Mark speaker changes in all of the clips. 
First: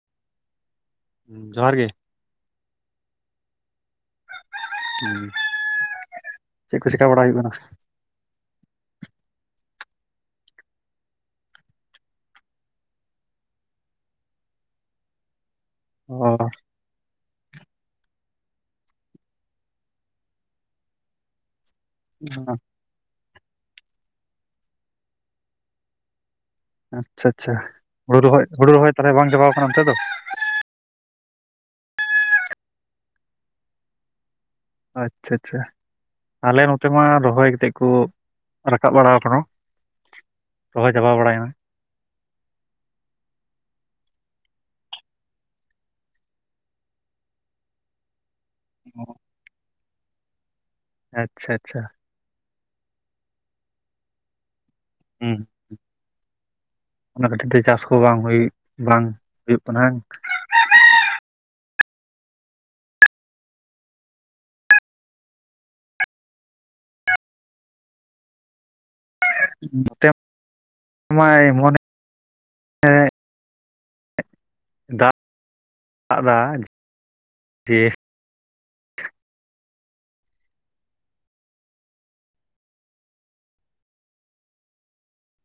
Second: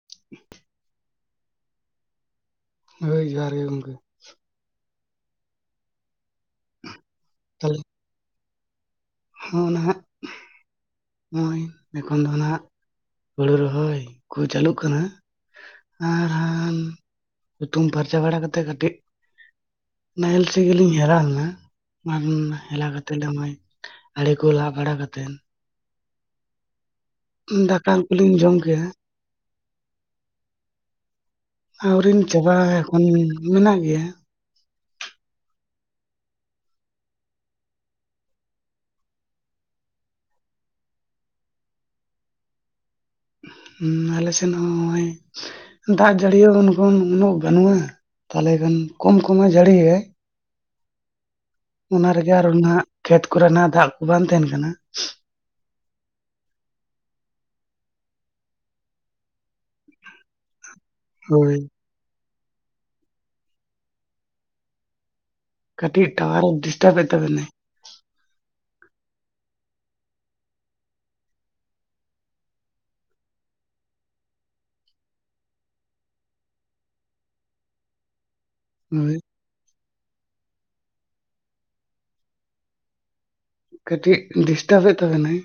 Speaker 1: [unintelligible]
Speaker 2: ᱡᱚᱦᱟᱨ ᱜᱤ ᱾
Speaker 1: ᱦᱳᱭ ᱡᱚᱦᱟᱨ ᱜᱮ ᱜᱚᱢᱠᱮ ᱾
Speaker 2: [unintelligible] ᱪᱮᱫ ᱠᱚ ᱪᱮᱠᱟ ᱵᱟᱲᱟᱭ ᱦᱩᱭᱩᱜ ᱠᱟᱱᱟ?
Speaker 1: ᱛᱟᱦᱚᱞᱮ [inaudible] ᱦᱩᱸ ᱱᱟᱦᱟᱜ ᱾ ᱱᱚᱜᱼᱚᱭ ᱮᱠᱷᱚᱱ ᱫᱚ ᱦᱟᱸᱜ ᱦᱩᱲᱩ ᱨᱚᱦᱚᱭ ᱠᱚ ᱪᱟᱹᱞᱩᱜ ᱠᱟᱱᱟ ᱾
Speaker 2: ᱚ ᱾
Speaker 1: ᱦᱩᱛᱩᱢ ᱯᱷᱟᱨᱪᱟ ᱵᱟᱲᱟ ᱠᱟᱛᱮᱜ ᱠᱟᱹᱴᱤᱡ ᱱᱟᱦᱮᱞ ᱥᱮ ᱜᱮᱞᱤᱧ ᱪᱟᱞᱟᱣ ᱞᱮᱱᱟ ᱾ [inaudible] ᱦᱮᱞᱟ ᱠᱟᱛᱮᱫ ᱫᱚ ᱢᱚᱭ ᱟᱲᱮ ᱠᱚ ᱞᱟ ᱵᱟᱲᱟ ᱠᱟᱛᱮᱫᱼᱼ
Speaker 2: ᱟᱪᱪᱷᱟ ᱟᱪᱪᱷᱟ
Speaker 1: ᱫᱟᱠᱟ
Speaker 2: ᱦᱩᱲᱩ
Speaker 1: ᱠᱚᱞᱤᱧ
Speaker 2: ᱨᱚᱦᱚᱭ
Speaker 1: ᱡᱚᱢ
Speaker 2: ᱦᱩᱲᱩ
Speaker 1: ᱠᱮᱜᱼᱟ
Speaker 2: ᱨᱚᱦᱚᱭ ᱛᱚᱦᱚᱞᱮ ᱵᱟᱝ ᱪᱟᱵᱟᱣᱟ ᱠᱟᱱᱟ ᱚᱱᱛᱮ ᱫᱚ?
Speaker 1: ᱟᱹᱣᱨᱤᱧ ᱪᱟᱵᱟᱭᱟ ᱮᱠᱷᱚᱱ ᱢᱮᱱᱟᱜ ᱜᱮᱭᱟ ᱾
Speaker 2: ᱟᱪᱪᱷᱟ ᱟᱪᱪᱷᱟ ᱾ ᱟᱞᱮ ᱱᱚᱛᱮ ᱢᱟ ᱨᱚᱦᱚᱭ ᱠᱟᱛᱮᱜ ᱠᱚ ᱨᱟᱠᱟᱵ ᱵᱟᱲᱟᱣ ᱟᱠᱟᱱᱟ ᱾ ᱦᱚᱭ ᱪᱟᱵᱟ ᱵᱟᱲᱟᱭᱟ ᱾
Speaker 1: ᱟᱞᱮᱥᱮᱫ ᱦᱚᱸ ᱱᱚᱜᱼᱚᱭ ᱫᱟᱜ ᱡᱟᱹᱲᱤ ᱩᱱ ᱠᱷᱚᱱ ᱩᱱᱟᱹᱜ ᱵᱟᱹᱱᱩᱜᱼᱟ ᱾ ᱛᱟᱦᱚᱞᱮ ᱠᱷᱟᱱ ᱠᱚᱢ ᱠᱚᱢᱮ ᱡᱟᱹᱲᱤᱭᱮᱼᱼ
Speaker 2: ᱟᱪᱪᱷᱟ ᱟᱪᱪᱷᱟ ᱾
Speaker 1: ᱚᱱᱟ ᱨᱮᱜᱮ ᱟᱨ ᱱᱟᱸᱜ ᱚᱱᱟ ᱠᱷᱮᱛ ᱠᱚᱨᱮᱱᱟᱜ ᱫᱟᱜ ᱠᱚ ᱵᱟᱝ ᱛᱟᱸᱦᱮᱱ ᱠᱟᱱᱟ ᱾
Speaker 2: ᱦᱩᱸ ᱚᱱᱟ ᱠᱷᱟᱹᱛᱤᱨ ᱛᱮ ᱪᱟᱥ ᱠᱚ ᱵᱟᱝ ᱦᱩᱭᱩᱜ, ᱵᱟᱝ ᱦᱩᱭᱩᱜ ᱠᱟᱱᱟ ᱾
Speaker 1: ᱦᱳᱭ ᱾ ᱠᱟᱹᱴᱤᱡ ᱴᱟᱣᱟᱨ ᱰᱤᱥᱴᱟᱵ ᱮᱫ ᱛᱟᱵᱮᱱᱟᱭ
Speaker 2: [inaudible] ᱢᱚᱱᱮ ᱫᱟᱜ [inaudible]
Speaker 1: ᱦᱳᱭ ᱠᱟᱴᱤᱡ ᱰᱤᱥᱴᱟᱵᱮᱫ ᱛᱟᱵᱮᱱᱟᱭ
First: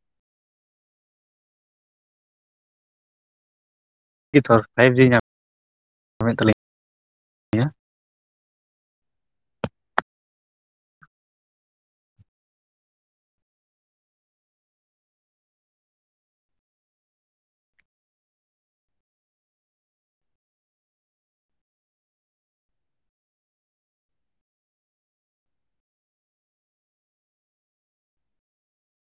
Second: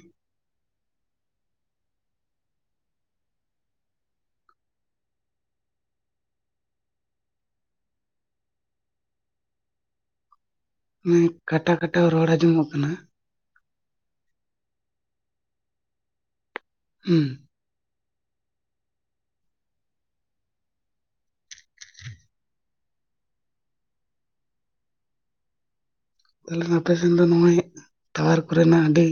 Speaker 2: ᱛᱷᱚᱲ ᱯᱷᱟᱭᱤᱵ ᱡᱤ ᱧᱟᱢ ᱛᱟᱹᱞᱤᱧᱟ
Speaker 1: ᱢᱟᱱᱮ ᱠᱟᱴᱟ ᱠᱟᱴᱟ ᱨᱚᱲ ᱟᱸᱡᱚᱢᱚᱜ ᱠᱟᱱᱟ ᱦᱩᱸ ᱛᱟᱦᱚᱞᱮ ᱟᱯᱮ ᱥᱮᱱ ᱫᱚ ᱱᱚᱜᱼᱚᱭ ᱴᱟᱣᱟᱨ ᱠᱚᱨᱮᱱᱟᱜ ᱟᱹᱰᱤ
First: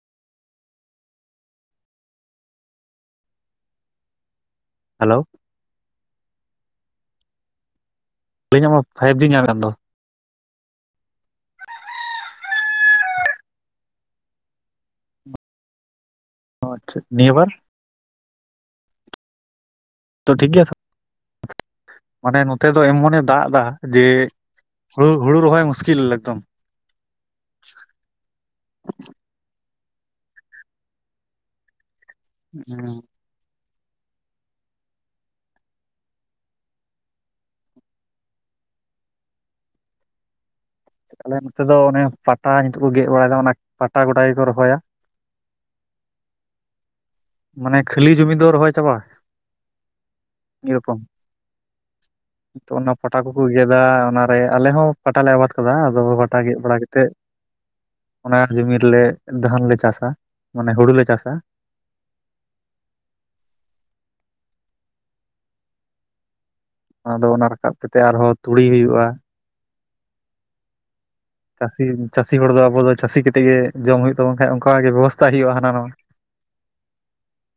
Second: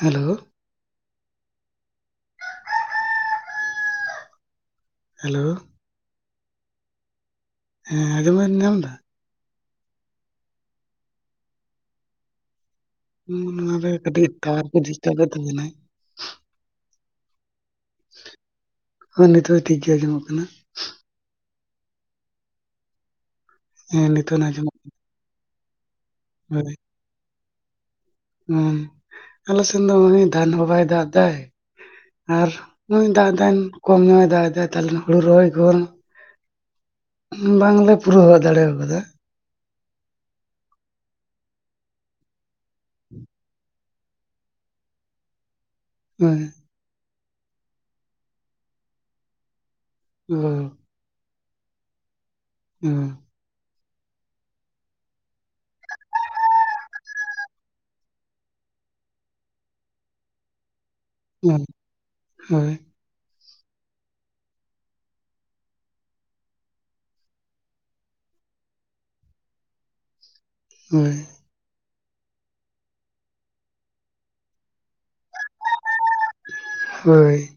Speaker 1: ᱦᱮᱞᱳ ᱦᱮᱞᱳ ᱦᱮᱸ ᱟᱸᱡᱚᱢ
Speaker 2: ᱟᱹᱞᱤᱧᱟᱜ
Speaker 1: ᱧᱟᱢ
Speaker 2: ᱢᱟ
Speaker 1: ᱮᱫᱟ
Speaker 2: ᱯᱷᱟᱭᱤᱵ ᱡᱤ ᱧᱟᱢ ᱠᱟᱱ ᱫᱚ᱾
Speaker 1: ᱩᱸᱻ ᱱᱚᱣᱟ ᱨᱮ ᱠᱟᱹᱴᱤᱡ ᱴᱟᱣᱟᱨ ᱠᱚ ᱰᱤᱥᱴᱟᱵᱮᱫ ᱛᱟᱵᱤᱱᱟᱭ ᱾
Speaker 2: ᱚ ᱟᱪᱪᱷᱟ ᱱᱤᱭᱟᱹ ᱵᱟᱨ
Speaker 1: ᱦᱳᱭ ᱱᱤᱛ ᱴᱷᱤᱠ ᱜᱮ ᱟᱸᱡᱚᱢᱚᱜ
Speaker 2: ᱛᱚ
Speaker 1: ᱠᱟᱱᱟ
Speaker 2: ᱴᱷᱤᱠ ᱜᱮᱭᱟ ᱥᱮ ᱢᱟᱱᱮ ᱱᱚᱛᱮ ᱫᱚ ᱮᱢᱚᱱᱮ ᱫᱟᱜ ᱮᱫᱟ ᱡᱮ
Speaker 1: ᱦᱮᱸ ᱱᱤᱛᱚᱜ ᱟᱸᱡᱚᱢᱚᱜ ᱠᱟᱱᱟ᱾
Speaker 2: ᱦᱩ ᱦᱩᱲᱩ ᱨᱚᱦᱚᱭ ᱢᱩᱥᱠᱤᱞ ᱮᱠᱫᱚᱢ᱾
Speaker 1: [unintelligible] ᱦᱩᱸ ᱟᱞᱮ ᱥᱮᱱ ᱫᱚ ᱩᱱᱤ ᱫᱟᱱ ᱦᱚᱸ ᱵᱟᱭ ᱫᱟᱜ ᱫᱟᱭ᱾ ᱟᱨ
Speaker 2: ᱦᱩᱸ,
Speaker 1: ᱱᱩᱭ ᱫᱟᱜ ᱫᱟᱭ ᱠᱚᱢ ᱧᱚᱜᱼᱮ ᱫᱟᱜ ᱫᱟᱭ ᱛᱟᱞᱦᱮ ᱦᱩᱲᱩ ᱨᱚᱦᱚᱭ ᱠᱚ ᱵᱟᱝᱞᱮ ᱯᱩᱨᱟᱹᱣ ᱫᱟᱲᱮᱣ ᱟᱠᱟᱫᱟ᱾
Speaker 2: ᱟᱞᱮ ᱱᱚᱛᱮ ᱫᱚ ᱚᱱᱮ ᱯᱟᱴᱟ ᱱᱤᱛᱚᱜ ᱠᱚ ᱜᱮᱫ ᱵᱟᱲᱟᱭᱮᱫᱟ ᱚᱱᱟ ᱯᱟᱴᱟ ᱜᱚᱰᱟ ᱜᱮᱠᱚ ᱨᱚᱦᱚᱭᱟ᱾
Speaker 1: ᱦᱳᱭ
Speaker 2: ᱢᱟᱱᱮ ᱠᱷᱟᱹᱞᱤ ᱡᱩᱢᱤ ᱫᱚ ᱨᱚᱦᱚᱭ ᱪᱟᱵᱟ?
Speaker 1: ᱦᱩ
Speaker 2: ᱮᱨᱚᱠᱚᱢ ᱛᱚ ᱚᱱᱟ ᱯᱚᱴᱟ ᱠᱚ ᱜᱮᱫᱟ ᱚᱱᱟᱨᱮ ᱟᱞᱮ ᱦᱚᱸ ᱯᱟᱴᱟ ᱞᱮ ᱟᱵᱟᱫ ᱠᱟᱫᱟ ᱟᱫᱚ ᱯᱟᱴᱟ ᱜᱮᱫ ᱵᱟᱲᱟ ᱠᱟᱛᱮᱫ ᱚᱱᱟ ᱡᱩᱢᱤ ᱨᱮᱞᱮ ᱫᱷᱟᱱ ᱞᱮ ᱪᱟᱥᱟ ᱢᱟᱱᱮ ᱦᱩᱲᱩᱞᱮ ᱪᱟᱥᱟ᱾
Speaker 1: ᱦᱳᱭ
Speaker 2: ᱟᱫᱚ ᱚᱱᱟ ᱨᱟᱠᱟᱵ ᱠᱟᱛᱮ ᱟᱨᱦᱚᱸ ᱛᱩᱲᱤ ᱦᱩᱭᱩᱜᱼᱟ᱾
Speaker 1: ᱦᱳᱭ
Speaker 2: ᱪᱟᱹᱥᱤ ᱪᱟᱹᱥᱤ ᱦᱚᱲ ᱫᱚ ᱟᱵᱚ ᱫᱚ ᱪᱟᱹᱥᱤ ᱠᱟᱛᱮᱜ ᱜᱮ ᱡᱚᱢ ᱦᱩᱭᱩᱜ ᱛᱟᱵᱚᱱ ᱠᱷᱟᱡ ᱚᱱᱠᱟᱜ ᱜᱮ ᱵᱮᱵᱚᱥᱛᱷᱟ ᱦᱩᱭᱩᱜᱼᱟ ᱦᱟᱱᱟ ᱱᱟᱣᱟ ᱾
Speaker 1: ᱦᱳᱭ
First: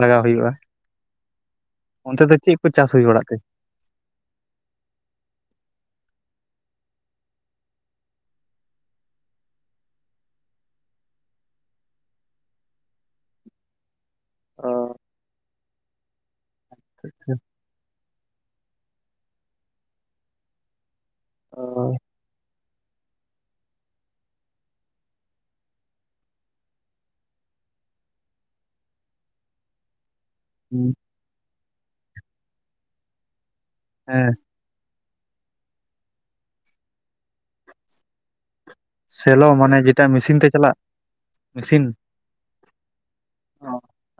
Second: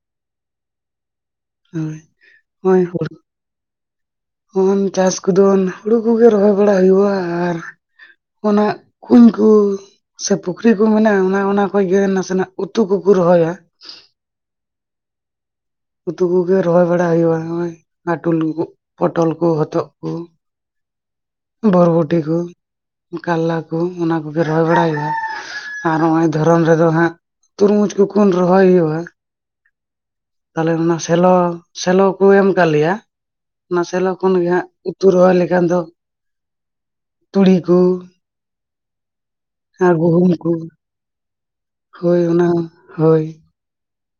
Speaker 2: ᱞᱟᱜᱟᱣ ᱦᱩᱭᱩᱜᱼᱟ
Speaker 1: ᱦᱳᱭ
Speaker 2: ᱚᱱᱛᱮ ᱫᱚ ᱪᱮᱫ ᱠᱚ ᱪᱟᱥ ᱦᱩᱭ ᱵᱟᱲᱟᱜ ᱛᱮ?
Speaker 1: ᱩᱢ ᱪᱟᱥ ᱠᱚᱫᱚ ᱦᱩᱲᱩ ᱠᱚᱜᱮ ᱨᱚᱦᱚᱭ ᱵᱟᱲᱟ ᱦᱩᱭᱩᱜᱼᱟ ᱟᱨ ᱚᱱᱟ ᱠᱩᱧ ᱠᱚ ᱥᱮ ᱯᱩᱠᱷᱨᱤ ᱠᱚ ᱢᱮᱱᱟᱜᱼᱟ ᱚᱱᱟ ᱚᱱᱟ ᱠᱷᱚᱡ ᱜᱮ ᱱᱟᱥᱮᱱᱟᱜ ᱩᱛᱩ ᱠᱚᱠᱚ ᱨᱚᱦᱚᱭᱟ ᱾
Speaker 2: ᱚ
Speaker 1: ᱩᱛᱩ ᱠᱚᱜᱮ ᱨᱚᱦᱚᱭ ᱵᱟᱲᱟ
Speaker 2: ᱟᱪᱪᱷᱟ,
Speaker 1: ᱦᱩᱭᱩᱜᱼᱟ ᱱᱚᱜᱼᱚᱭ ᱦᱟᱴᱩᱞ ᱠᱚ ᱚ ᱯᱚᱴᱚᱞ ᱠᱚ ᱦᱚᱛᱚᱫ ᱠᱚ।
Speaker 2: ᱚ
Speaker 1: ᱵᱚᱨᱵᱷᱚᱴᱤ ᱠᱩ। ᱠᱟᱞᱞᱟ ᱠᱚ ᱚᱱᱟ ᱠᱚᱜᱮ ᱨᱚᱦᱚᱭ ᱵᱟᱲᱟ ᱦᱩᱭᱩᱜᱼᱟ ᱟᱨ ᱱᱚᱜᱼᱚᱭ ᱫᱷᱚᱨᱚᱱ ᱨᱮᱫᱚ ᱦᱟᱸᱜ ᱛᱩᱨᱢᱩᱡᱽ ᱠᱚ ᱠᱩᱱ ᱨᱚᱦᱚᱭ ᱦᱩᱭᱩᱜᱼᱟ ᱛᱟᱞᱦᱮ
Speaker 2: ᱦᱩᱸ,
Speaker 1: ᱚᱱᱟ ᱥᱮᱞᱚ ᱥᱮᱞᱚ ᱠᱚ ᱮᱢ ᱠᱟᱜ ᱞᱮᱭᱟ ᱚᱱᱟ ᱥᱮᱞᱚ
Speaker 2: ᱦᱮᱸ
Speaker 1: ᱠᱷᱚᱱᱜᱮ ᱦᱟᱸᱜ ᱩᱛᱩ ᱨᱚᱦᱚᱭ ᱞᱮᱠᱷᱟᱱ ᱫᱚᱼᱼ ᱛᱩᱲᱤ ᱠᱩ
Speaker 2: ᱥᱮᱞᱚ ᱢᱟᱱᱮ ᱡᱮᱴᱟ
Speaker 1: ᱜᱩᱦᱩᱢ
Speaker 2: ᱢᱮᱥᱤᱱ ᱛᱮ
Speaker 1: ᱠᱚ
Speaker 2: ᱪᱟᱞᱟᱜ ᱢᱤᱥᱤᱱᱼᱼ
Speaker 1: ᱦᱳᱭ ᱚᱱᱟ ᱦᱳᱭ
Speaker 2: ᱚᱜ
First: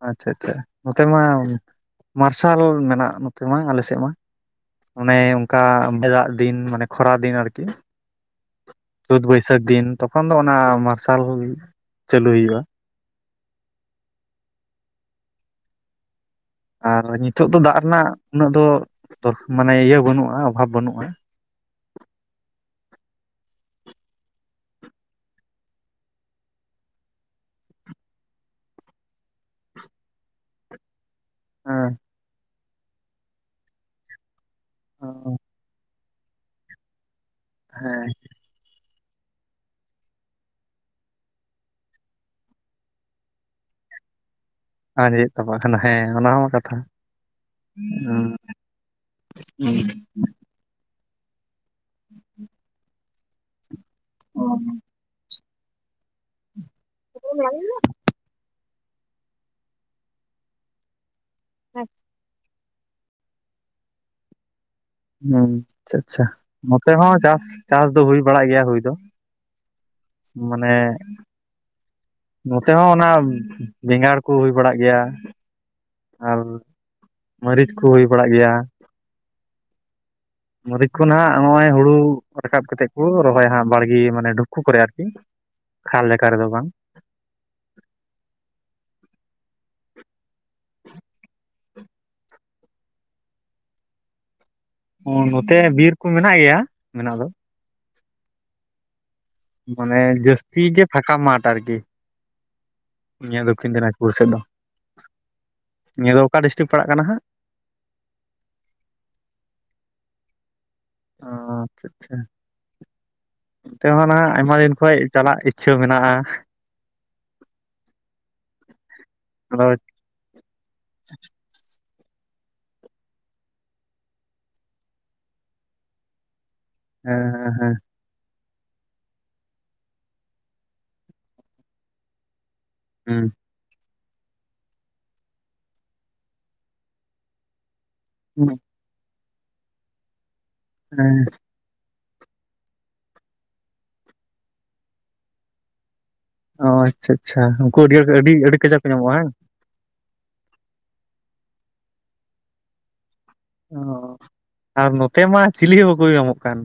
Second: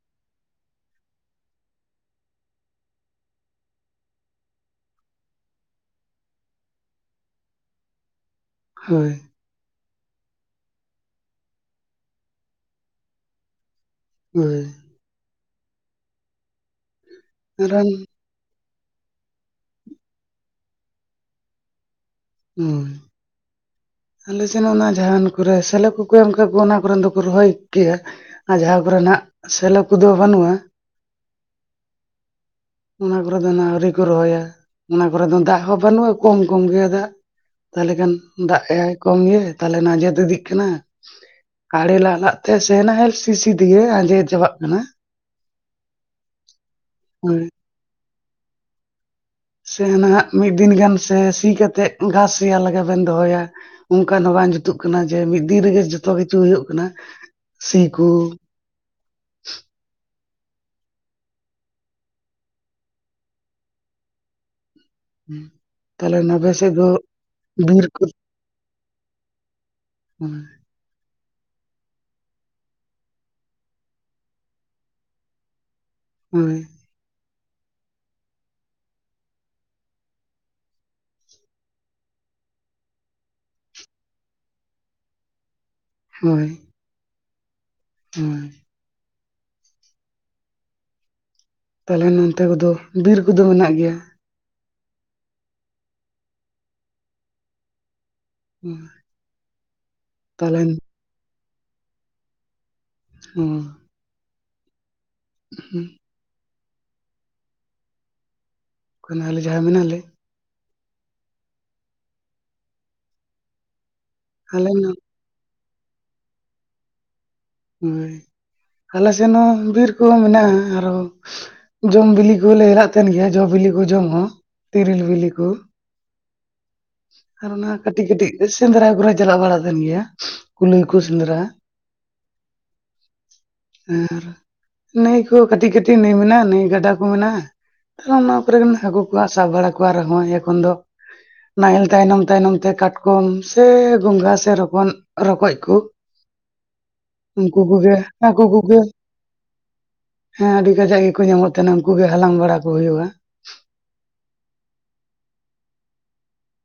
Speaker 2: ᱟᱪᱪᱷᱟ ᱟᱪᱪᱷᱟ ᱱᱚᱛᱮ ᱢᱟ ᱢᱟᱨᱥᱟᱞ ᱢᱮᱱᱟᱜ ᱱᱚᱛᱮ ᱢᱟ ᱟᱞᱮ ᱥᱮᱫ ᱢᱟ ᱚᱱᱮ ᱚᱱᱠᱟ ᱵᱮᱫᱟᱜ ᱫᱤᱱ ᱢᱟᱱᱮ ᱠᱷᱚᱨᱟ ᱫᱤᱱ ᱟᱨᱠᱤᱼᱼ
Speaker 1: ᱦᱳᱭ
Speaker 2: ᱪᱟᱹᱛ ᱵᱟᱹᱭᱥᱟᱹᱠ ᱫᱤᱱ ᱛᱚᱠᱷᱚᱱ ᱫᱚ ᱚᱱᱟ ᱢᱟᱨᱥᱟᱞ ᱪᱟᱹᱞᱩ ᱦᱤᱭᱩᱜᱼᱟ
Speaker 1: ᱦᱮᱸ
Speaker 2: ᱟᱨ ᱱᱤᱛᱚᱜ ᱫᱚ ᱫᱟᱜ
Speaker 1: ᱨᱟᱱ
Speaker 2: ᱨᱮᱱᱟᱜ ᱩᱱᱟᱹᱜ ᱫᱚ ᱛᱚ ᱢᱟᱱᱮ ᱤᱭᱟᱹ ᱵᱟᱹᱱᱩᱜᱼᱟ ᱚᱵᱷᱟᱵ ᱵᱟᱹᱱᱩᱜᱼᱟ
Speaker 1: ᱦᱩᱸ ᱟᱞᱮ ᱥᱮᱱ ᱚᱱᱟ ᱡᱟᱦᱟᱱ ᱠᱚᱨᱮ ᱥᱮᱞᱳ ᱠᱚᱠᱚ ᱮᱢ ᱠᱟᱜ ᱠᱚ ᱚᱱᱟ ᱠᱚ ᱨᱮᱱ ᱫᱚᱠᱚ ᱨᱚᱦᱚᱭ ᱠᱮᱜᱼᱟ ᱟᱨ ᱡᱟᱦᱟᱸ ᱠᱚᱨᱮ ᱱᱟᱜ ᱦᱟᱸᱜ ᱥᱮᱞᱚ ᱠᱚᱫᱚ ᱵᱟᱹᱱᱩᱜᱼᱟ
Speaker 2: ᱦᱩᱸ
Speaker 1: ᱚᱱᱟ ᱠᱚᱨᱮ ᱫᱚ ᱦᱟᱸᱜ ᱟᱹᱣᱨᱤ ᱠᱚ ᱨᱚᱦᱚᱭᱟ ᱚᱱᱟ ᱠᱚᱨᱮ ᱫᱚ ᱫᱟᱜ ᱦᱚᱸ ᱵᱟᱹᱱᱩᱜᱼᱟ ᱠᱚᱢ ᱠᱚᱢ ᱜᱮᱭᱟ ᱫᱟᱜ ᱛᱟᱦᱚᱞᱮ
Speaker 2: ᱦᱮᱸ
Speaker 1: ᱠᱷᱟᱱ ᱫᱟᱜ ᱮᱭᱟ ᱠᱚᱢ ᱜᱮᱭᱟ ᱛᱟᱦᱞᱮ ᱚᱱᱟ ᱟᱡᱮᱫ ᱤᱫᱤᱜ ᱠᱟᱱᱟ ᱟᱲᱮ ᱞᱟᱜ ᱞᱟᱜ ᱛᱮ ᱥᱮᱱ ᱟᱨ ᱥᱤᱼᱥᱤ ᱛᱮᱜᱮ ᱟᱸᱡᱮᱫ ᱪᱟᱵᱟᱜ ᱠᱟᱱᱟ
Speaker 2: ᱟᱨ ᱦᱩᱭᱩᱜ ᱛᱟᱠᱚᱣᱟ ᱟᱨ ᱦᱮᱸ ᱚᱱᱟ ᱦᱚᱸ ᱠᱟᱛᱷᱟ
Speaker 1: ᱦᱳᱭ ᱥᱮ ᱱᱷᱟᱜ ᱢᱤᱫ ᱫᱤᱱ ᱜᱟᱱ ᱥᱮ ᱥᱤ ᱠᱟᱛᱮᱜ ᱜᱷᱟᱥ ᱥᱮᱭᱟ ᱞᱟᱜᱟ ᱵᱮᱱ ᱫᱚᱦᱚᱭᱟ ᱚᱱᱠᱟ ᱫᱚ ᱵᱟᱝ ᱡᱩᱛᱩᱜ ᱠᱟᱱᱟ ᱡᱮ ᱢᱤᱫ ᱫᱤᱱ ᱨᱮᱜᱮ ᱡᱚᱛᱚ ᱠᱤᱪᱷᱩ ᱦᱩᱭᱩᱜ ᱠᱟᱱᱟ ᱥᱤ ᱠᱩᱼᱼ [inaudible]
Speaker 2: ᱦᱮᱸ ᱦᱩᱸ ᱟᱪᱪᱷᱟ
Speaker 1: ᱛᱟᱦᱞᱮ
Speaker 2: ᱟᱪᱪᱷᱟ
Speaker 1: ᱱᱟᱵᱮ ᱥᱮᱫ ᱫᱚ
Speaker 2: ᱱᱚᱛᱮ ᱦᱚᱸ ᱪᱟᱥ
Speaker 1: ᱵᱤᱨ
Speaker 2: ᱪᱟᱥ ᱫᱚ
Speaker 1: ᱠᱚ
Speaker 2: ᱦᱩᱭ ᱵᱟᱲᱟᱜ ᱜᱮᱭᱟ ᱦᱩᱭ ᱫᱚᱼᱼ ᱢᱟᱱᱮ ᱱᱚᱛᱮ ᱦᱚᱸ ᱚᱱᱟ ᱵᱮᱸᱜᱟᱲ ᱠᱚ ᱦᱩᱭ ᱵᱟᱲᱟᱜ ᱜᱮᱭᱟ ᱟᱨ
Speaker 1: ᱦᱩᱸ
Speaker 2: ᱢᱟᱹᱨᱤᱪ ᱠᱚ ᱦᱩᱭ ᱵᱟᱲᱟᱜ ᱜᱮᱭᱟ
Speaker 1: [inaudible]
Speaker 2: ᱢᱟᱹᱨᱤᱪ ᱠᱚ ᱱᱷᱟᱸᱜ ᱱᱚᱜᱼᱚᱭ ᱦᱩᱲᱩ ᱨᱟᱠᱟᱵ ᱠᱟᱛᱮᱫ ᱠᱚ ᱨᱚᱦᱚᱭᱟ ᱦᱟᱸᱜ ᱵᱟᱲᱜᱮ ᱢᱟᱱᱮ ᱰᱩᱷᱩ ᱠᱚᱨᱮ ᱟᱨᱠᱤ ᱠᱷᱟᱞ ᱞᱮᱠᱟᱨ ᱨᱮᱫᱚ ᱵᱟᱝ
Speaker 1: ᱦᱩᱸ ᱛᱟᱦᱞᱮ ᱱᱚᱱᱛᱮ ᱠᱚ ᱫᱚ ᱵᱤᱨ ᱠᱚᱫᱚ ᱢᱮᱱᱟᱜ ᱜᱮᱭᱟ
Speaker 2: ᱚ ᱱᱚᱛᱮ ᱵᱤᱨ ᱠᱚ ᱢᱮᱱᱟᱜ ᱜᱮᱭᱟ ᱢᱮᱱᱟᱜ ᱫᱚ
Speaker 1: ᱦᱩᱸ
Speaker 2: ᱢᱟᱱᱮ ᱡᱟᱹᱥᱛᱤ ᱜᱮ ᱯᱷᱟᱸᱠᱟ ᱢᱟᱴᱷ ᱟᱨᱠᱤ ᱱᱤᱭᱟᱹ ᱫᱚᱠᱷᱤᱱ ᱫᱤᱱᱟᱡᱽᱼᱼ [unintelligible]
Speaker 1: ᱦᱩᱸ
Speaker 2: ᱱᱤᱭᱟᱹ ᱫᱚ ᱚᱠᱟ ᱰᱤᱥᱴᱨᱤᱠ ᱯᱟᱲᱟᱜ ᱠᱟᱱᱟ ᱦᱟᱸᱜ?
Speaker 1: ᱚᱱᱟ ᱟᱞᱮ ᱡᱟᱦᱟᱸ ᱢᱮᱱᱟᱜ ᱞᱮ?
Speaker 2: ᱚ ᱟᱪᱪᱷᱟ ᱟᱪᱪᱷᱟ ᱱᱚᱛᱮ ᱦᱚᱸ ᱟᱠᱟᱜᱼᱟ ᱟ ᱟᱭᱢᱟ
Speaker 1: ᱟᱞᱮ
Speaker 2: ᱫᱤᱱ ᱠᱷᱚᱡ
Speaker 1: ᱱᱚ-
Speaker 2: ᱪᱟᱞᱟᱜ ᱤᱪᱪᱷᱟᱹ ᱢᱮᱱᱟᱜᱼᱟ
Speaker 1: ᱦᱳᱭ ᱟᱞᱮ ᱥᱮᱫ ᱦᱚᱸ
Speaker 2: ᱟᱫᱚ
Speaker 1: ᱵᱤᱨ ᱠᱚᱦᱚᱸ ᱢᱮᱱᱟᱜᱼᱟ ᱟᱨᱚᱼᱼ ᱡᱚᱢ ᱵᱤᱞᱤ ᱠᱚᱞᱮ ᱮᱨᱟᱜ ᱛᱟᱦᱮᱱ ᱜᱮᱭᱟ ᱡᱚ ᱵᱤᱞᱤ ᱠᱚ ᱡᱚᱢ ᱦᱚᱸ ᱛᱤᱨᱤᱞ ᱵᱤᱞᱤ ᱠᱚ
Speaker 2: ᱦᱮᱸ
Speaker 1: ᱟᱨ ᱚᱱᱟ
Speaker 2: ᱦᱮᱸ
Speaker 1: ᱠᱟᱹᱴᱤᱡ ᱠᱟᱹᱴᱤᱡ ᱥᱮᱸᱫᱽᱨᱟ ᱠᱚᱞᱮ ᱪᱟᱞᱟᱜ ᱵᱟᱲᱟᱜ ᱛᱟᱦᱮᱱ ᱜᱮᱭᱟ ᱠᱩᱞᱟᱹᱭ ᱠᱚ ᱥᱮᱸᱫᱽᱨᱟ
Speaker 2: ᱦᱩᱸ
Speaker 1: ᱟᱨ ᱱᱟᱹᱭ ᱠᱚ ᱠᱟᱹᱴᱤᱡ ᱠᱟᱹᱴᱤᱡ ᱱᱟᱹᱭ ᱢᱮᱱᱟᱜᱼᱟ ᱱᱟᱹᱭ ᱜᱟᱰᱟ ᱠᱚ ᱢᱮᱱᱟᱜᱼᱟ, ᱟᱫᱚ ᱱᱚᱣᱟ
Speaker 2: ᱦᱮᱸ
Speaker 1: ᱠᱚᱨᱮᱱ ᱦᱟᱹᱠᱩ ᱠᱚᱣᱟ ᱥᱟᱵ ᱵᱟᱲᱟ ᱠᱚᱣᱟ ᱟᱨᱦᱚᱸ ᱮᱠᱷᱚᱱ ᱫᱚ
Speaker 2: ᱦᱮᱸ᱾
Speaker 1: ᱱᱟᱦᱮᱞ ᱛᱟᱭᱱᱚᱢ ᱛᱟᱭᱱᱚᱢ ᱛᱮ ᱠᱟᱴᱠᱚᱢ ᱥᱮ ᱜᱚᱸᱜᱟ ᱥᱮ ᱨᱚᱠᱚᱱ ᱨᱚᱠᱚᱡ ᱠᱩ,
Speaker 2: ᱚ ᱟᱪᱪᱷᱟ ᱟᱪᱪᱷᱟ ᱩᱱᱠᱩ ᱟᱹᱰᱤ ᱟᱹᱰᱤ
Speaker 1: ᱦᱟᱹᱠᱩ
Speaker 2: ᱟᱹᱰᱤ
Speaker 1: ᱠᱚᱜᱮ
Speaker 2: ᱠᱟᱡᱟᱠ ᱠᱚ ᱧᱟᱢᱚᱜᱼᱟ ᱦᱮᱸ?
Speaker 1: ᱦᱮᱸ ᱟᱹᱰᱤ ᱠᱟᱡᱟᱠ ᱜᱮᱠᱚ ᱧᱟᱢᱚᱜ ᱛᱟᱦᱮᱸᱱᱟ, ᱩᱱᱠᱩ ᱜᱮ ᱦᱟᱞᱟᱝ ᱵᱟᱲᱟ ᱠᱚ ᱦᱩᱭᱩᱜᱼᱟ᱾
Speaker 2: ᱚ ᱟᱨ ᱱᱚᱛᱮ ᱢᱟ ᱪᱤᱞᱤ ᱦᱚᱸ ᱵᱟᱠᱚ ᱧᱟᱢᱚᱜ ᱠᱟᱱ᱾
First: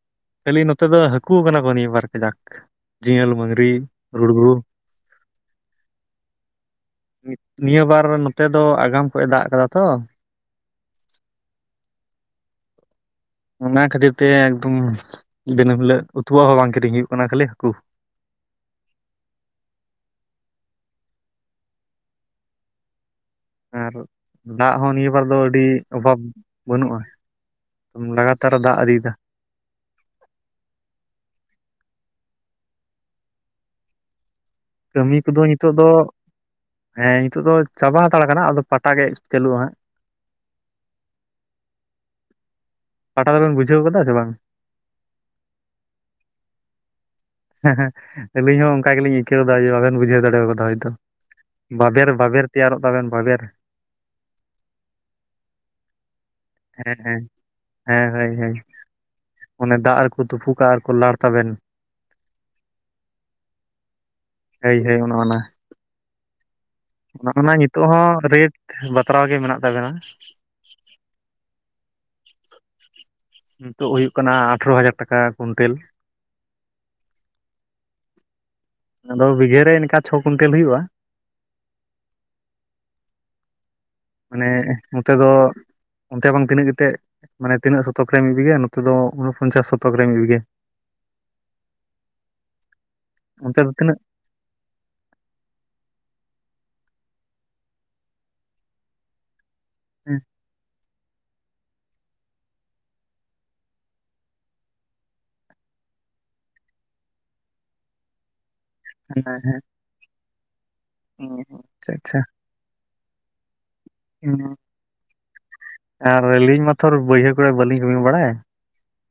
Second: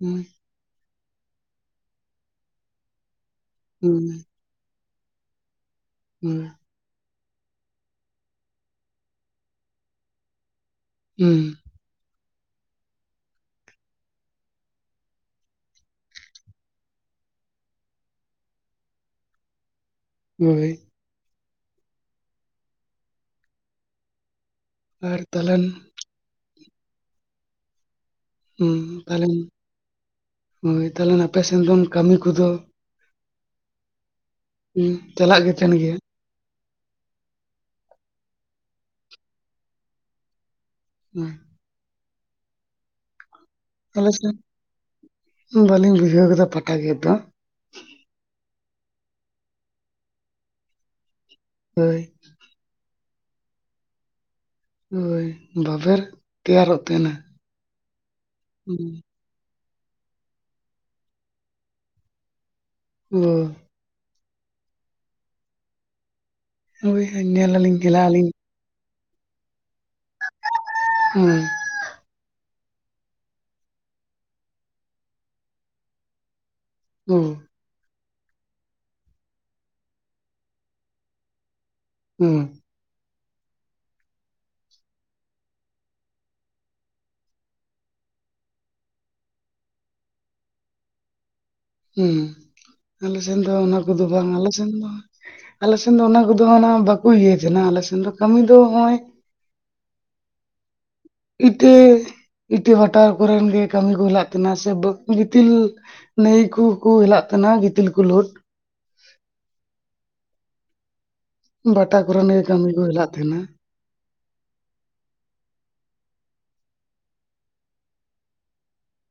Speaker 1: ᱦᱩᱸ᱾
Speaker 2: ᱠᱷᱟᱹᱞᱤ ᱱᱚᱛᱮ ᱫᱚ ᱦᱟᱹᱠᱩ ᱠᱟᱱᱟ ᱠᱚ ᱵᱟᱨ ᱠᱟᱡᱟᱠ ᱡᱤᱭᱟᱹᱞ, ᱢᱟᱝᱜᱨᱤ,
Speaker 1: ᱦᱩᱸ
Speaker 2: ᱨᱩᱲᱜᱩ,
Speaker 1: ᱦᱩᱸ᱾
Speaker 2: ᱱᱤᱭᱟᱹ ᱵᱟᱨ ᱱᱚᱛᱮ ᱫᱚ ᱟᱜᱟᱢ ᱠᱷᱚᱡ ᱮ ᱫᱟᱜ ᱠᱟᱫᱟ ᱛᱚ,
Speaker 1: ᱦᱩᱸ᱾
Speaker 2: ᱚᱱᱟ ᱠᱷᱟᱹᱛᱤᱨ ᱛᱮ ᱮᱠᱫᱚᱢ ᱫᱤᱱᱟᱹᱢ ᱦᱤᱞᱟᱹᱜ ᱩᱛᱩᱣᱟᱜ ᱦᱚᱸ ᱵᱟᱝ ᱠᱤᱨᱤᱧ ᱦᱩᱭᱩᱜ ᱠᱟᱱᱟ ᱠᱷᱟᱹᱞᱤ ᱦᱟᱹᱠᱩ ᱾
Speaker 1: ᱦᱳᱭ᱾
Speaker 2: ᱟᱨ ᱫᱟᱜ ᱦᱚᱸ ᱱᱤᱭᱟᱹ
Speaker 1: ᱟᱨ
Speaker 2: ᱵᱟᱨ ᱫᱚ
Speaker 1: ᱛᱟᱦᱞᱮᱱ
Speaker 2: ᱟᱹᱰᱤ ᱚᱵᱷᱟᱵᱽ ᱵᱟᱹᱱᱩᱜᱼᱟ, ᱞᱟᱜᱟᱛ
Speaker 1: ᱦᱮᱸ ᱛᱟᱦᱚᱞᱮ ᱦᱳᱭ ᱛᱟᱦᱚᱞᱮ ᱟᱯᱮᱥᱮᱱ ᱫᱚ ᱠᱟᱹᱢᱤ ᱠᱚᱫᱚ? ᱦᱩᱸ
Speaker 2: ᱠᱟᱹᱢᱤ ᱠᱚᱫᱚ
Speaker 1: ᱪᱟᱞᱟᱜ ᱜᱮ
Speaker 2: ᱱᱤᱛᱚᱜ
Speaker 1: ᱛᱟᱦᱮᱱ
Speaker 2: ᱫᱚ
Speaker 1: ᱜᱮᱭᱟ
Speaker 2: ᱦᱮᱸ ᱱᱤᱛᱚᱜ ᱫᱚ ᱪᱟᱵᱟ ᱦᱟᱛᱟᱲ ᱠᱟᱱᱟ ᱟᱫᱚ ᱯᱟᱴᱟ ᱜᱮ ᱪᱟᱹᱞᱩᱜᱼᱟ ᱦᱟᱸᱜ᱾
Speaker 1: [inaudible]
Speaker 2: ᱯᱟᱴᱟ ᱫᱚᱵᱮᱱ ᱵᱩ
Speaker 1: ᱟᱞᱮᱥᱮᱫ ᱵᱟᱹᱞᱤᱧ ᱵᱩᱡᱷᱟᱹᱣ ᱠᱮᱫᱟ ᱯᱟᱴᱟ ᱜᱮᱫ ᱫᱚ ᱦᱟᱸᱜ᱾
Speaker 2: ᱦᱮᱸ ᱦᱮᱸ ᱟᱹᱞᱤᱧ ᱦᱚᱸ ᱚᱝᱠᱟ ᱜᱮᱞᱤᱧ ᱟᱹᱭᱠᱟᱹᱣ ᱫᱟ ᱡᱮ ᱵᱟᱵᱮᱱ ᱵᱩᱡᱷᱟᱹᱣ ᱫᱟᱲᱮᱣ ᱠᱟᱫᱟ ᱦᱳᱭ ᱛᱚ᱾
Speaker 1: ᱦᱳᱭ
Speaker 2: ᱵᱟᱵᱮᱨ ᱵᱟᱵᱮᱨ ᱛᱮᱭᱟᱨᱚᱜ ᱛᱟᱵᱮᱱ ᱵᱟᱵᱮᱨ,
Speaker 1: ᱦᱳᱭ ᱵᱟᱵᱮᱨ ᱛᱮᱭᱟᱨᱚᱜ
Speaker 2: ᱦᱮᱸ
Speaker 1: ᱛᱟᱦᱮᱸᱱᱟ?
Speaker 2: ᱦᱮᱸ ᱦᱮᱸ ᱦᱳᱭ ᱦᱳᱭ᱾
Speaker 1: ᱩᱸ᱾
Speaker 2: ᱚᱱᱮ ᱫᱟᱜ ᱨᱮᱠᱚ ᱛᱩᱯᱩ ᱠᱟᱜᱼᱟ ᱟᱨᱠᱚ ᱞᱟᱲ ᱛᱟᱵᱮᱱ,
Speaker 1: ᱚ᱾
Speaker 2: ᱦᱳᱭ ᱦᱳᱭ ᱚᱱᱮ ᱚᱱᱟ᱾
Speaker 1: ᱦᱳᱭ
Speaker 2: ᱚᱱᱟ ᱚᱱᱟ
Speaker 1: ᱧᱮᱞ ᱟᱹᱞᱤᱧ
Speaker 2: ᱱᱤᱛᱚᱜ
Speaker 1: ᱠᱷᱮᱞᱟ
Speaker 2: ᱦᱚᱸ
Speaker 1: ᱟᱹᱞᱤᱧ
Speaker 2: ᱨᱮᱴ ᱵᱟᱛᱨᱟᱣ ᱜᱮ ᱢᱮᱱᱟᱜ ᱛᱟᱵᱮᱱᱟ᱾
Speaker 1: ᱦᱩᱸ᱾
Speaker 2: ᱱᱤᱛᱚᱜ ᱦᱩᱭᱩᱜ ᱠᱟᱱᱟ ᱟᱴᱷᱮᱨᱚ ᱦᱟᱡᱟᱨ ᱴᱟᱠᱟ ᱠᱩᱭᱮᱱᱴᱮᱞ ᱾
Speaker 1: ᱚ᱾
Speaker 2: ᱟᱫᱚ ᱵᱤᱜᱷᱟᱹ ᱨᱮ ᱤᱱᱠᱟ ᱪᱷᱚ ᱠᱩᱭᱮᱱᱴᱮᱞ ᱦᱩᱭᱩᱜᱼᱟ᱾
Speaker 1: ᱦᱮᱸ᱾
Speaker 2: ᱢᱟᱱᱮ ᱱᱚᱛᱮ ᱫᱚ ᱚᱱᱛᱮ ᱵᱟᱝ ᱛᱤᱱᱟᱹᱜ ᱠᱟᱛᱮ ᱢᱟᱱᱮ ᱤᱱᱟᱹᱜ ᱥᱚᱛᱚᱠ ᱨᱮ ᱢᱤᱫ ᱵᱤᱜᱷᱟᱹ ᱜᱮᱭᱟ ᱱᱚᱛᱮ ᱫᱚ ᱯᱚᱧᱪᱟᱥ ᱥᱚᱛᱚᱠ ᱨᱮ ᱢᱤᱫ ᱵᱤᱜᱷᱟᱹ᱾
Speaker 1: ᱦᱩᱸ ᱟᱞᱮ ᱥᱮᱱ ᱫᱚ
Speaker 2: ᱚᱱᱛᱮ
Speaker 1: ᱚᱱᱟ
Speaker 2: ᱛᱤᱱᱟᱹᱜ
Speaker 1: ᱠᱚᱫᱚ ᱵᱟᱝ ᱟᱞᱮ ᱥᱮᱱ ᱫᱚ ᱟᱞᱮᱥᱮᱱ ᱫᱚ ᱚᱱᱟ ᱠᱚᱫᱚ ᱱᱟᱸᱜ ᱵᱟᱠᱚ ᱤᱭᱟᱭ ᱛᱟᱦᱮᱸᱱᱟ ᱟᱞᱮᱥᱮᱱ ᱫᱚ ᱠᱟᱹᱢᱤ ᱫᱚ ᱱᱚᱜᱼᱚᱭ
Speaker 2: [inaudible]
Speaker 1: ᱤᱴᱟᱹ ᱤᱴᱟᱹ ᱵᱷᱟᱴᱟ ᱠᱚᱨᱮᱱ ᱜᱮ ᱠᱟᱹᱢᱤ ᱠᱚ ᱦᱮᱞᱟᱜ ᱛᱟᱦᱮᱸᱱᱟ ᱥᱮ ᱵᱟᱠᱤ ᱜᱤᱛᱤᱞ ᱱᱟᱹᱭ ᱠᱩᱠᱩ ᱦᱮᱞᱟᱜ ᱛᱟᱦᱮᱸᱱᱟ ᱜᱤᱛᱤᱞ ᱠᱩ ᱞᱩᱰ᱾
Speaker 2: ᱦᱟᱸᱱᱮ ᱦᱮᱸ᱾ ᱟᱪᱪᱷᱟ
Speaker 1: ᱵᱟᱴᱟ
Speaker 2: ᱟᱪᱪᱷᱟ
Speaker 1: ᱠᱚᱨᱮ ᱱᱟᱹᱭ ᱠᱟᱹᱢᱤ ᱠᱚ ᱦᱮᱞᱟᱜ ᱛᱟᱦᱮᱸᱱᱟ᱾
Speaker 2: ᱦᱩᱸ ᱟᱨ ᱟᱹᱞᱤᱧ ᱢᱟ ᱛᱷᱚᱨ ᱵᱟᱹᱭᱦᱟᱹᱲ ᱠᱚᱨᱮ ᱵᱟᱹᱞᱤᱧ ᱠᱟᱹᱢᱤ ᱵᱟᱲᱟᱭ᱾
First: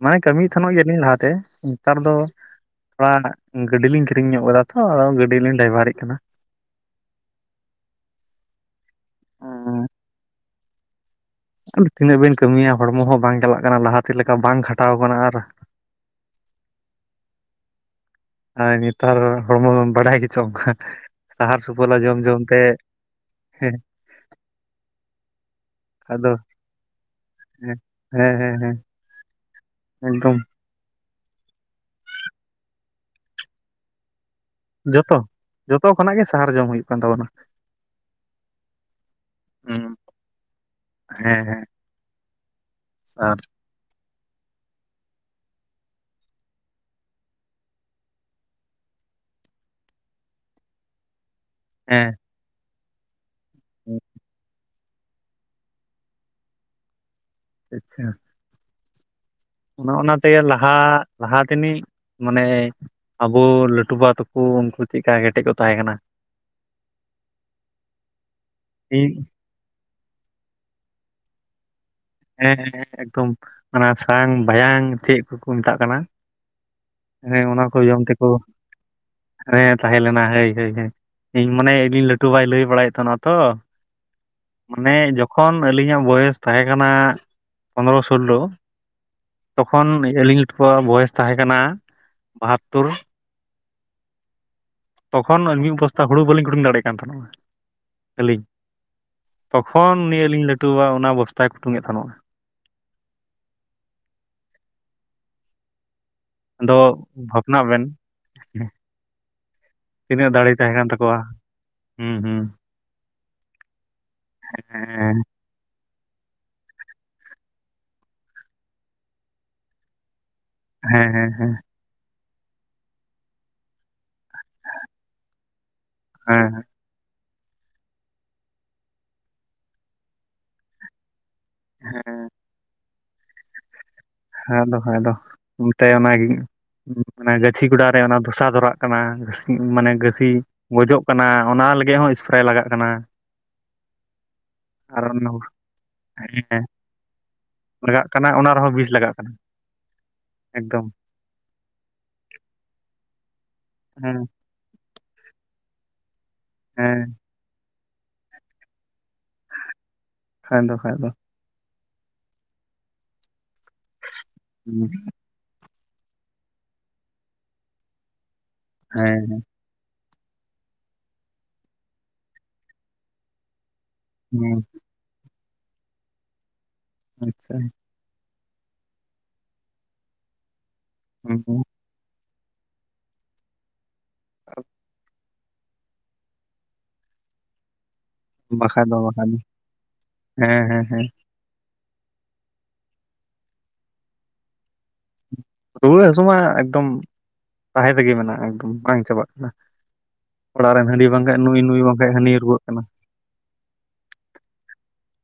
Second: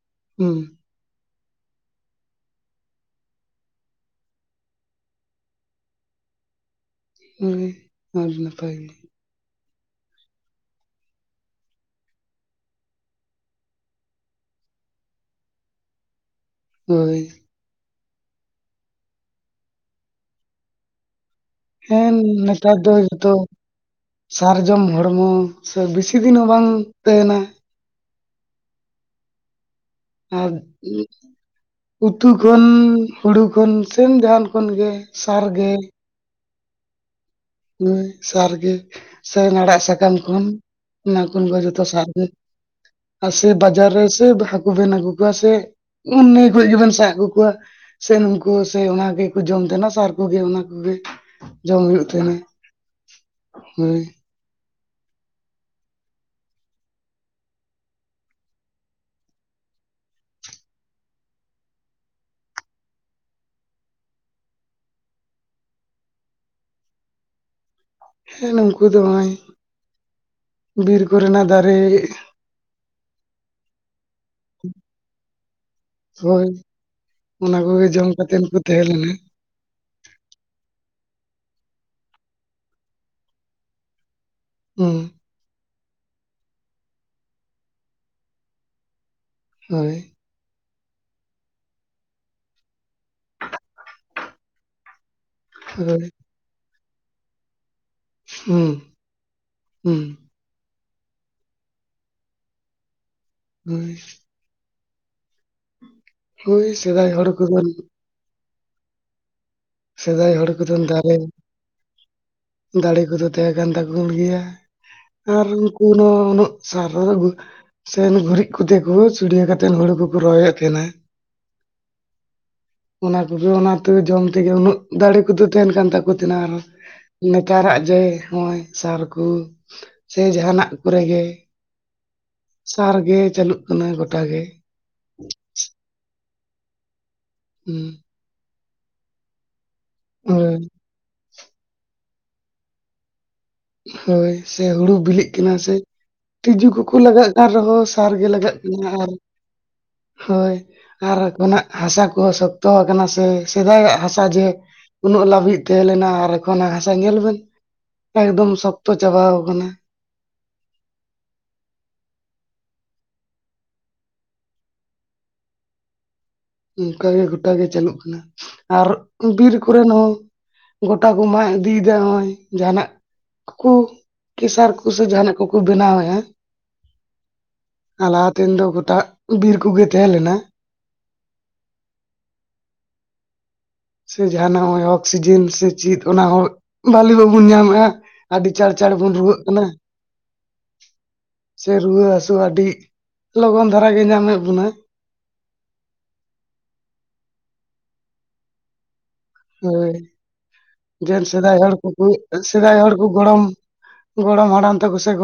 Speaker 2: ᱢᱟᱱᱮ ᱠᱟᱹᱢᱤᱭᱮᱫ
Speaker 1: ᱦᱮᱸ
Speaker 2: ᱛᱟᱦᱮᱱᱚᱜ ᱜᱮᱭᱟᱞᱤᱧ ᱞᱟᱦᱟᱛᱮ᱾ ᱱᱮᱛᱟᱨ ᱫᱚ ᱛᱷᱚᱲᱟ ᱜᱟᱹᱰᱤ ᱞᱤᱧ ᱠᱤᱨᱤᱧ ᱧᱚᱜ ᱟᱠᱟᱫᱟ ᱛᱷᱚ, ᱟᱫᱚ ᱜᱟᱹᱰᱤᱞᱤᱧ ᱰᱟᱭᱵᱷᱟᱨᱤᱜ ᱠᱟᱱᱟ᱾
Speaker 1: ᱡᱳᱭ ᱟᱹᱰᱤ ᱱᱟᱯᱟᱭ ᱜᱮ᱾
Speaker 2: ᱚᱸ᱾ ᱛᱤᱱᱟᱹᱜ ᱵᱮᱱ ᱠᱟᱹᱢᱤᱭᱟ ᱦᱚᱲᱢᱚ ᱦᱚᱸ ᱵᱟᱝ ᱪᱟᱞᱟᱜ ᱠᱟᱱᱟ ᱞᱟᱦᱟᱛᱮ ᱞᱮᱠᱟ ᱵᱟᱝ ᱠᱷᱟᱴᱟᱣ ᱠᱟᱱᱟ ᱟᱨ᱾
Speaker 1: ᱦᱳᱭ᱾
Speaker 2: ᱟᱨ ᱱᱮᱛᱟᱨ ᱦᱚᱲᱢᱚ ᱵᱟᱲᱟᱭ ᱜᱮ ᱪᱚᱢ᱾
Speaker 1: ᱦᱮᱸ ᱱᱮᱛᱟᱨ ᱫᱚ ᱦᱚᱭᱛᱚ
Speaker 2: ᱦᱮᱸ
Speaker 1: ᱥᱟᱨᱡᱚᱢ ᱦᱚᱲᱢᱚ ᱥᱮ ᱵᱮᱥᱤ
Speaker 2: ᱟᱫᱚ
Speaker 1: ᱫᱤᱱ ᱦᱚᱸ ᱵᱟᱝ ᱛᱟᱦᱮᱱᱟ᱾
Speaker 2: ᱦᱮᱸ ᱦᱮᱸ ᱦᱮᱸ ᱦᱮᱸ᱾ ᱮᱠᱫᱚᱢ
Speaker 1: ᱟᱨ ᱩᱛᱩ ᱠᱷᱚᱱ, ᱦᱩᱲᱩ ᱠᱷᱚᱱ ᱥᱮᱢ ᱡᱟᱦᱟᱱ ᱠᱷᱚᱱ ᱜᱮ
Speaker 2: ᱡᱷᱚᱛᱚ
Speaker 1: ᱥᱟᱨᱜᱮ
Speaker 2: ᱡᱷᱚᱛᱚ ᱠᱷᱚᱱᱟᱜ ᱜᱮ ᱥᱟᱦᱟᱨ ᱡᱚᱢ ᱦᱩᱭᱩᱜ ᱠᱟᱱ ᱛᱟᱵᱚᱱᱟ᱾
Speaker 1: ᱦᱳᱭ ᱥᱟᱨ ᱜᱮ᱾ ᱥᱮᱧ ᱱᱟᱲᱟᱜ
Speaker 2: ᱦᱩᱸ
Speaker 1: ᱥᱟᱠᱟᱢ ᱠᱷᱚᱱ ᱚᱱᱟ ᱠᱷᱚᱱ ᱚᱱᱟ
Speaker 2: ᱦᱮᱸ
Speaker 1: ᱠᱷᱚᱱ ᱠᱚ
Speaker 2: ᱦᱮᱸ
Speaker 1: ᱡᱷᱚᱛᱚ ᱥᱟᱨ ᱜᱮ, ᱟ
Speaker 2: ᱥᱟᱨ
Speaker 1: ᱥᱮ ᱵᱟᱡ ᱵᱟᱡᱟᱨ ᱨᱮ ᱥᱮ ᱦᱟᱠᱩ ᱵᱮᱱ ᱟᱹᱜᱩ ᱠᱚᱣᱟ ᱥᱮ ᱩ ᱱᱟᱹᱭ ᱠᱠᱷᱚᱡ ᱜᱮᱵᱮᱱ ᱥᱟᱵ ᱟᱜᱩ ᱠᱚᱣᱟ᱾ ᱥᱮ ᱱᱩᱝᱠᱩ ᱥᱮ ᱚᱱᱟ ᱜᱮᱠᱚ ᱡᱚᱢ ᱛᱟᱦᱮᱱᱟ ᱥᱟᱨ ᱠᱚᱜᱮ ᱚᱱᱟ ᱠᱚᱜᱮ ᱡᱚᱢ ᱦᱩᱭᱩᱜ
Speaker 2: ᱦᱮᱸ
Speaker 1: ᱛᱟᱦᱮᱱᱟ᱾ ᱦᱳᱭ᱾
Speaker 2: ᱟᱪᱪᱷᱟ᱾ ᱚᱱᱮ ᱚᱱᱟ ᱛᱮᱜᱮ ᱞᱟᱦᱟ ᱞᱟᱦᱟ ᱛᱮᱱᱤᱡ ᱢᱟᱱᱮ ᱟᱵᱚ ᱞᱟᱹᱴᱩ ᱵᱟ ᱛᱟᱠᱚ ᱩᱱᱠᱩ ᱪᱮᱫᱠᱟ ᱠᱮᱴᱮᱡ ᱠᱚ ᱛᱟᱦᱮᱸ ᱠᱟᱱᱟ?
Speaker 1: ᱦᱮᱸ ᱱᱩᱝᱠᱩ ᱫᱚ
Speaker 2: ᱤᱧ
Speaker 1: ᱦᱚᱜ-ᱚᱭ ᱵᱤᱨ ᱠᱚᱨᱮᱱᱟᱜ ᱫᱟᱨᱮ
Speaker 2: ᱦᱮᱸ ᱮᱠᱫᱚᱢ ᱚᱱᱟ ᱥᱟᱝ ᱵᱟᱭᱟᱝ ᱪᱮᱫ ᱠᱚᱠᱚ ᱢᱮᱛᱟᱜ ᱠᱟᱱᱟ?
Speaker 1: ᱦᱳᱭ᱾
Speaker 2: ᱦᱮᱸ
Speaker 1: ᱚᱱᱟ
Speaker 2: ᱠᱚ
Speaker 1: ᱠᱚᱜᱮ ᱡᱚᱢ
Speaker 2: ᱛᱮᱠᱚ
Speaker 1: ᱠᱟᱛᱮᱱ ᱠᱚ ᱛᱟᱦᱮᱸ ᱞᱮᱱᱟ᱾
Speaker 2: ᱦᱮᱸ ᱛᱟᱦᱮᱸᱞᱮᱱᱟ ᱦᱳᱭ ᱦᱳᱭ ᱦᱳᱭ᱾ ᱤᱧ ᱢᱟᱱᱮ ᱤᱧᱤᱧ ᱞᱟᱹᱴᱩᱵᱟᱭ ᱞᱟᱹᱭ ᱵᱟᱲᱟᱭᱮᱫ ᱛᱟᱦᱮᱱᱚ-ᱟ ᱛᱚ᱾
Speaker 1: [inaudible]
Speaker 2: ᱢᱟᱱᱮ ᱡᱚᱠᱷᱚᱱ ᱟᱹᱞᱤᱧᱟᱜ ᱵᱚᱭᱮᱥ ᱛᱟᱦᱮᱸ ᱠᱟᱱᱟ ᱯᱚᱱᱨᱚ-ᱥᱳᱞᱞᱳ ᱛᱚᱠᱷᱚᱱ
Speaker 1: ᱦᱳᱭ
Speaker 2: ᱟᱹᱞᱤᱧ ᱞᱟᱹᱴᱩ ᱠᱚᱣᱟᱜ ᱵᱚᱭᱮᱥ ᱛᱟᱦᱮᱸ ᱠᱟᱱᱟ ᱵᱟᱦᱟᱛᱛᱳᱨ᱾ ᱛᱚᱠᱷᱚᱱ ᱢᱤᱫ
Speaker 1: ᱦᱳᱭ
Speaker 2: ᱚᱵᱚᱥᱛᱟ ᱦᱩᱲᱩ ᱵᱟᱹᱞᱤᱧ [unintelligible] ᱫᱟᱲᱮᱭᱟᱜ ᱠᱟᱱ ᱛᱟᱦᱮᱱᱥ-ᱟ ᱟᱹᱞᱤᱧ᱾
Speaker 1: ᱦᱩᱸ
Speaker 2: ᱛᱚᱠᱷᱚᱱ
Speaker 1: ᱦᱩᱸ
Speaker 2: ᱱᱤᱭᱟᱹ ᱟᱞᱤᱧ ᱞᱟᱹᱴᱩᱵᱟ ᱚᱱᱟ ᱵᱚᱥᱛᱟᱭ ᱠᱩᱴᱩᱝ ᱮᱫ ᱛᱟᱦᱮᱱᱚ-ᱟ᱾
Speaker 1: ᱦᱳᱭ᱾ ᱦᱳᱭ
Speaker 2: ᱟᱫᱚ
Speaker 1: ᱥᱮᱫᱟᱭ ᱦᱚᱲ ᱠᱚᱫᱚ
Speaker 2: ᱵᱷᱟᱵᱽᱱᱟᱜ ᱵᱮᱱ᱾ ᱛᱤᱱᱟᱹᱜ
Speaker 1: ᱥᱮᱫᱟᱭ ᱦᱚᱲ
Speaker 2: ᱫᱟᱲᱮ ᱛᱟᱦᱮᱸ
Speaker 1: ᱠᱚᱫᱚ
Speaker 2: ᱠᱟᱱ
Speaker 1: ᱫᱟᱨᱮ
Speaker 2: ᱛᱟᱠᱚᱣᱟ, ᱦᱩᱸ ᱦᱩᱸ᱾
Speaker 1: ᱫᱟᱲᱮ ᱠᱚᱫᱚ ᱛᱟᱦᱮᱸ ᱠᱟᱱ ᱛᱟᱠᱚ ᱜᱮᱭᱟ᱾
Speaker 2: ᱦᱮᱸᱻ᱾
Speaker 1: [unintelligible] ᱥᱮᱱ ᱜᱩᱨᱤᱡ ᱠᱷᱚᱫᱮ ᱠᱚ ᱪᱷᱩᱲᱭᱟᱹ ᱠᱟᱛᱮᱱ ᱦᱩᱲᱩ ᱠᱚᱠᱚ ᱨᱚᱦᱚᱭᱮᱫ ᱮᱱᱟ᱾
Speaker 2: ᱦᱮᱸ ᱦᱮᱸ ᱦᱮᱸ
Speaker 1: ᱟᱨ ᱛᱚᱵᱮ ᱚᱱᱟ ᱠᱚᱜᱮ ᱚᱱᱟ ᱛᱮ ᱫᱚ ᱡᱚᱢ ᱛᱮᱜᱮ ᱩᱱᱟᱹᱜ ᱫᱟᱲᱮ ᱠᱚᱫᱚ ᱛᱟᱦᱮᱱ ᱠᱟᱱ ᱛᱟᱠᱚ ᱛᱟᱦᱮᱱᱟ
Speaker 2: ᱦᱮᱸ
Speaker 1: ᱟᱨᱦᱚ᱾ ᱱᱮᱛᱟᱨᱟᱜ ᱡᱮ ᱦᱚᱜ-ᱚᱭ ᱥᱟᱨ ᱠᱚ ᱥᱮ ᱡᱟᱦᱱᱟᱜ ᱠᱚᱨᱮ ᱜᱮ
Speaker 2: ᱦᱮᱸ᱾
Speaker 1: ᱥᱟᱨ ᱜᱮ ᱪᱟᱹᱞᱩᱜ ᱠᱟᱱᱟ ᱜᱚᱴᱟ ᱜᱮ᱾
Speaker 2: ᱦᱮᱸ ᱟᱫᱚ ᱦᱟᱸᱭ ᱟᱫᱚ᱾ ᱚᱱᱛᱮ ᱚᱱᱟᱜᱮ ᱚᱱᱟ ᱜᱟᱹᱪᱷᱤ ᱜᱚᱰᱟ ᱨᱮ ᱚᱱᱟ ᱫᱷᱚᱥᱟ ᱫᱷᱚᱨᱟᱜ ᱠᱟᱱᱟ ᱜᱷᱟᱹᱥ ᱢᱟᱱᱮ ᱜᱟᱹᱥᱤ
Speaker 1: ᱦᱳᱭ
Speaker 2: ᱜᱚᱡᱚᱜ ᱠᱟᱱᱟ ᱚᱱᱟ ᱞᱟᱹᱜᱤᱫ ᱦᱚᱸ ᱥᱯᱨᱮ ᱞᱟᱜᱟᱜ ᱠᱟᱱᱟ᱾
Speaker 1: ᱦᱳᱭ ᱥᱮ ᱦᱩᱲᱩ
Speaker 2: ᱟᱨ
Speaker 1: ᱵᱤᱞᱤᱜ ᱠᱟᱱᱟ ᱥᱮ
Speaker 2: ᱦᱮᱸ
Speaker 1: ᱛᱤᱡᱩ ᱠᱚᱠᱚ ᱞᱟᱜᱟᱜ ᱠᱟᱱ ᱨᱮᱦᱚᱸ ᱥᱟᱨᱜᱮ
Speaker 2: ᱠᱟᱱᱟ ᱚᱱᱟ
Speaker 1: ᱞᱟᱜᱟᱜ
Speaker 2: ᱨᱮᱦᱚᱸ
Speaker 1: ᱠᱟᱱᱟ,
Speaker 2: ᱵᱤᱥ
Speaker 1: ᱟᱨ
Speaker 2: ᱞᱟᱜᱟᱜ
Speaker 1: ᱦᱳᱭ
Speaker 2: ᱮᱠᱫᱚᱢ
Speaker 1: ᱟᱨ ᱠᱷᱚᱱᱟᱜ ᱦᱟᱥᱟ ᱠᱚᱦᱚᱸ ᱥᱚᱠᱛᱚᱣ ᱠᱟᱱᱟ ᱥᱮ, ᱥᱮᱫᱟᱭᱟᱜ
Speaker 2: ᱦᱮᱸ
Speaker 1: ᱦᱟᱥᱟ ᱡᱮ ᱩᱱᱟᱹᱜ ᱞᱟᱹᱵᱤᱫ ᱛᱟᱦᱮᱸ ᱞᱮᱱᱟ ᱟᱨ ᱮᱠᱷᱚᱱᱟᱜ ᱦᱟᱥᱟ
Speaker 2: ᱦᱮᱸ
Speaker 1: ᱧᱮᱞ ᱵᱮᱱ᱾ ᱮᱠᱫᱚᱢ ᱥᱚᱠᱛᱚ ᱪᱟᱵᱟᱣ ᱠᱟᱱᱟ᱾
Speaker 2: ᱦᱮᱸ ᱫᱚ ᱠᱷᱟᱡ ᱫᱚ ᱾ ᱩᱸ᱾
Speaker 1: ᱚᱝᱠᱟᱜ ᱜᱮ ᱜᱚᱴᱟ ᱜᱮ ᱪᱟᱹᱟᱞᱩᱜ ᱠᱟᱱᱟ, ᱟᱨ
Speaker 2: ᱦᱮᱸ
Speaker 1: ᱵᱤᱨ ᱠᱚᱨᱮᱱ ᱦᱚᱸ ᱜᱚᱴᱟ ᱠᱚ ᱢᱟᱜ ᱤᱫᱤᱭᱫᱟ ᱦᱚᱜ-ᱚᱭ ᱡᱟᱦᱟᱸᱱᱟᱜ ᱠᱩ
Speaker 2: ᱦᱮᱸ
Speaker 1: ᱠᱤᱥᱟᱨ ᱠᱚᱥᱮ ᱡᱟᱦᱟᱸᱱᱟᱜ ᱠᱩᱠᱩ ᱵᱮᱱᱟᱣᱮᱫᱼᱟ,
Speaker 2: ᱟᱪᱪᱷᱟ᱾
Speaker 1: ᱟᱨ ᱞᱟᱦᱟᱛᱮᱱ ᱫᱚ ᱜᱚᱴᱟ ᱵᱤᱨ ᱠᱚᱜᱮ ᱛᱟᱦᱮᱸ ᱞᱮᱱᱟ,
Speaker 2: ᱦᱮᱸ [inaudible]
Speaker 1: ᱥᱮ ᱡᱟᱦᱟᱸᱱᱟᱜ ᱦᱚᱸᱜ-ᱚᱭ ᱚᱠᱥᱤᱡᱮᱱ ᱥᱮ ᱪᱮᱫ ᱚᱱᱟ ᱦᱚᱸ ᱵᱷᱟᱞᱤ ᱵᱟᱵᱚᱱ ᱧᱟᱢᱮᱜᱼᱟ, ᱟᱹᱰᱤ ᱪᱟᱬ
Speaker 2: ᱵᱟᱠᱷᱟᱡ
Speaker 1: ᱪᱟᱬ
Speaker 2: ᱫᱚ
Speaker 1: ᱵᱚᱱ
Speaker 2: ᱵᱟᱠᱷᱟᱡ ᱫᱚ
Speaker 1: ᱨᱩᱣᱟᱹᱜ ᱠᱟᱱᱟ᱾
Speaker 2: ᱦᱮᱸ ᱦᱮᱸ ᱦᱮᱸ
Speaker 1: ᱥᱮ ᱨᱩᱣᱟᱹ ᱦᱟᱹᱥᱩ ᱟᱹᱰᱤ ᱞᱚᱜᱚᱱ ᱫᱷᱟᱨᱟ ᱜᱮ ᱧᱟᱢᱮᱫ ᱵᱚᱱᱟ᱾
Speaker 2: ᱨᱩᱣᱟᱹ ᱦᱟᱹᱥᱩ ᱢᱟ ᱮᱠᱫᱚᱢ ᱛᱟᱦᱮᱸ ᱛᱮᱜᱮ ᱢᱮᱱᱟᱜᱼᱟ ᱮᱠᱫᱚᱢ ᱵᱟᱝ ᱪᱟᱵᱟᱜ ᱠᱟᱱᱟ
Speaker 1: ᱦᱳᱭ
Speaker 2: ᱚᱲᱟᱜ ᱨᱮᱱ ᱦᱟᱺᱰᱤ
Speaker 1: ᱡᱮᱱ
Speaker 2: ᱵᱟᱝᱠᱷᱟᱡ
Speaker 1: ᱥᱮᱫᱟᱭ
Speaker 2: ᱱᱩᱭ
Speaker 1: ᱦᱚᱲ
Speaker 2: ᱱᱩᱭ
Speaker 1: ᱠᱚ ᱠᱩ
Speaker 2: ᱵᱟᱝᱠᱷᱟᱡ ᱦᱟᱹᱱᱤ ᱨᱩᱣᱟᱹᱜ
Speaker 1: ᱥᱮᱫᱟᱭ
Speaker 2: ᱠᱟᱱᱟ
Speaker 1: ᱦᱚᱲ ᱠᱩ ᱜᱚᱲᱚᱢ ᱜᱚᱲᱚᱢ ᱦᱟᱲᱟᱢ ᱛᱟᱠᱚ ᱥᱮ ᱜᱚᱲᱚᱢ